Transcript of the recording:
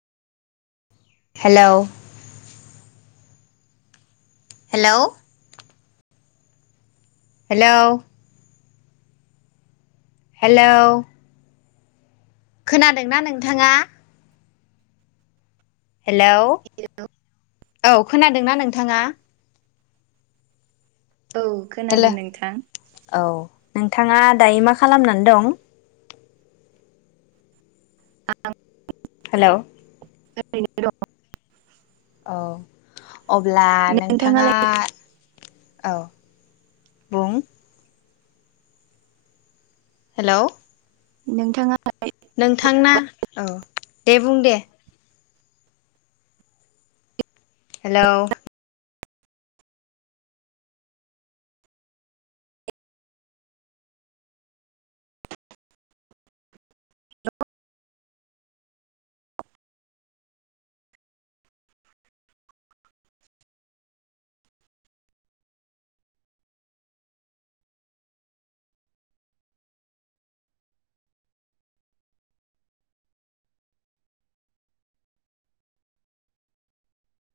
Hello hello hello hello खोनादोंना नोंथाङा? Hello औ खोनादोंना नोंथाङा? औ हेल' खोनादों नोंथां। औ नोंथाङा दायो मा खालामनानै दं? आं हेलौ ओरैनो दं। अ अब्ला नोंथाङा नोंथाङालाय औ बुं हेलौ नोंथाङा [unintelligible] नोंथांना औ दे बुं दे। हेलौ?